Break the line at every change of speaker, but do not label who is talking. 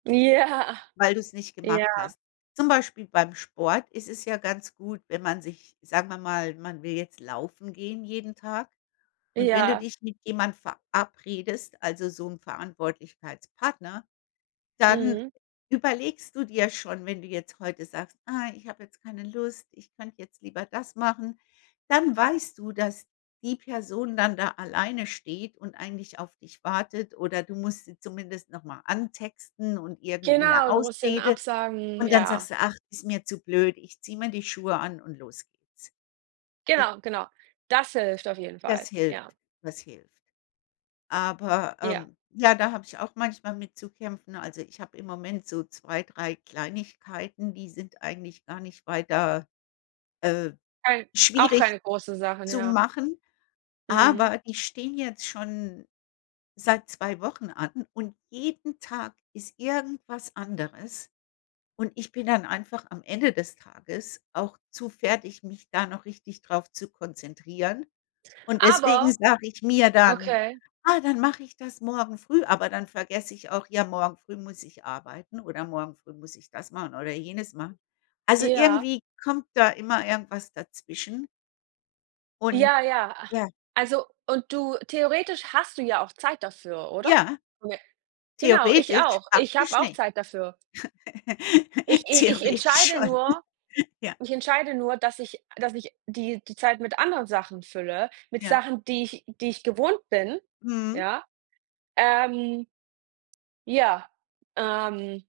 Ja.
Weil du's nicht gemacht
ja.
hast. Zum Beispiel beim Sport ist es ja ganz gut, wenn man sich sagen wir mal, man will jetzt laufen gehen jeden Tag. Und wenn du
Ja.
dich mit jemand verabredest, also so 'n Verantwortlichkeitspartner, dann
Mhm.
überlegst du dir schon, wenn du jetzt heute sagst: „Ah, ich habe jetzt keine Lust, ich könnte jetzt lieber das machen“, dann weißt du, dass die Person dann da alleine steht und eigentlich auf dich wartet oder du musst sie zumindest noch mal antexten und irgendwie 'ne
Genau, du musst denen
Ausrede
absagen,
Und dann
ja.
sagst du: „Ach, ist mir zu blöd. Ich ziehe mir die Schuhe an und los geht's. Ich“
Genau, genau. Das hilft auf jeden
Das
Fall,
hilft,
ja.
das hilft. Aber,
Ja.
ähm, ja, da habe ich auch manchmal mit zu kämpfen. Also ich habe im Moment so 2, 3 Kleinigkeiten, die sind eigentlich gar nicht weiter, äh,
Weil auch
schwierig
keine große Sachen,
zu
ja.
machen.
Mhm.
Aber die stehen jetzt schon seit 2 Wochen an und jeden Tag ist irgendwas anderes. Und ich bin dann einfach am Ende des Tages auch zu fertig, mich da noch richtig drauf zu konzentrieren. Und deswegen
Aber
sage ich mir dann:
okay.
„Ah, dann mache ich das morgen früh.“ Aber dann vergesse ich auch: Ja, morgen früh muss ich arbeiten oder morgen früh muss ich das machen oder jenes machen. Also
Ja.
irgendwie kommt da immer irgendwas dazwischen. Und
Ja, ja, a
ja.
also und du theoretisch hast du ja auch Zeit dafür, oder?
Ja.
[unintelligible] Genau, ich
Theoretisch,
auch. Ich
praktisch
habe auch
nicht.
Zeit dafür. Ich i ich
Theoretisch
entscheide
schon.
nur
Ja.
ich entscheide nur, dass ich dass ich, die die Zeit mit anderen Sachen fülle, mit
Ja.
Sachen, die ich die ich gewohnt bin,
Mhm.
ja, ähm ja, ähm.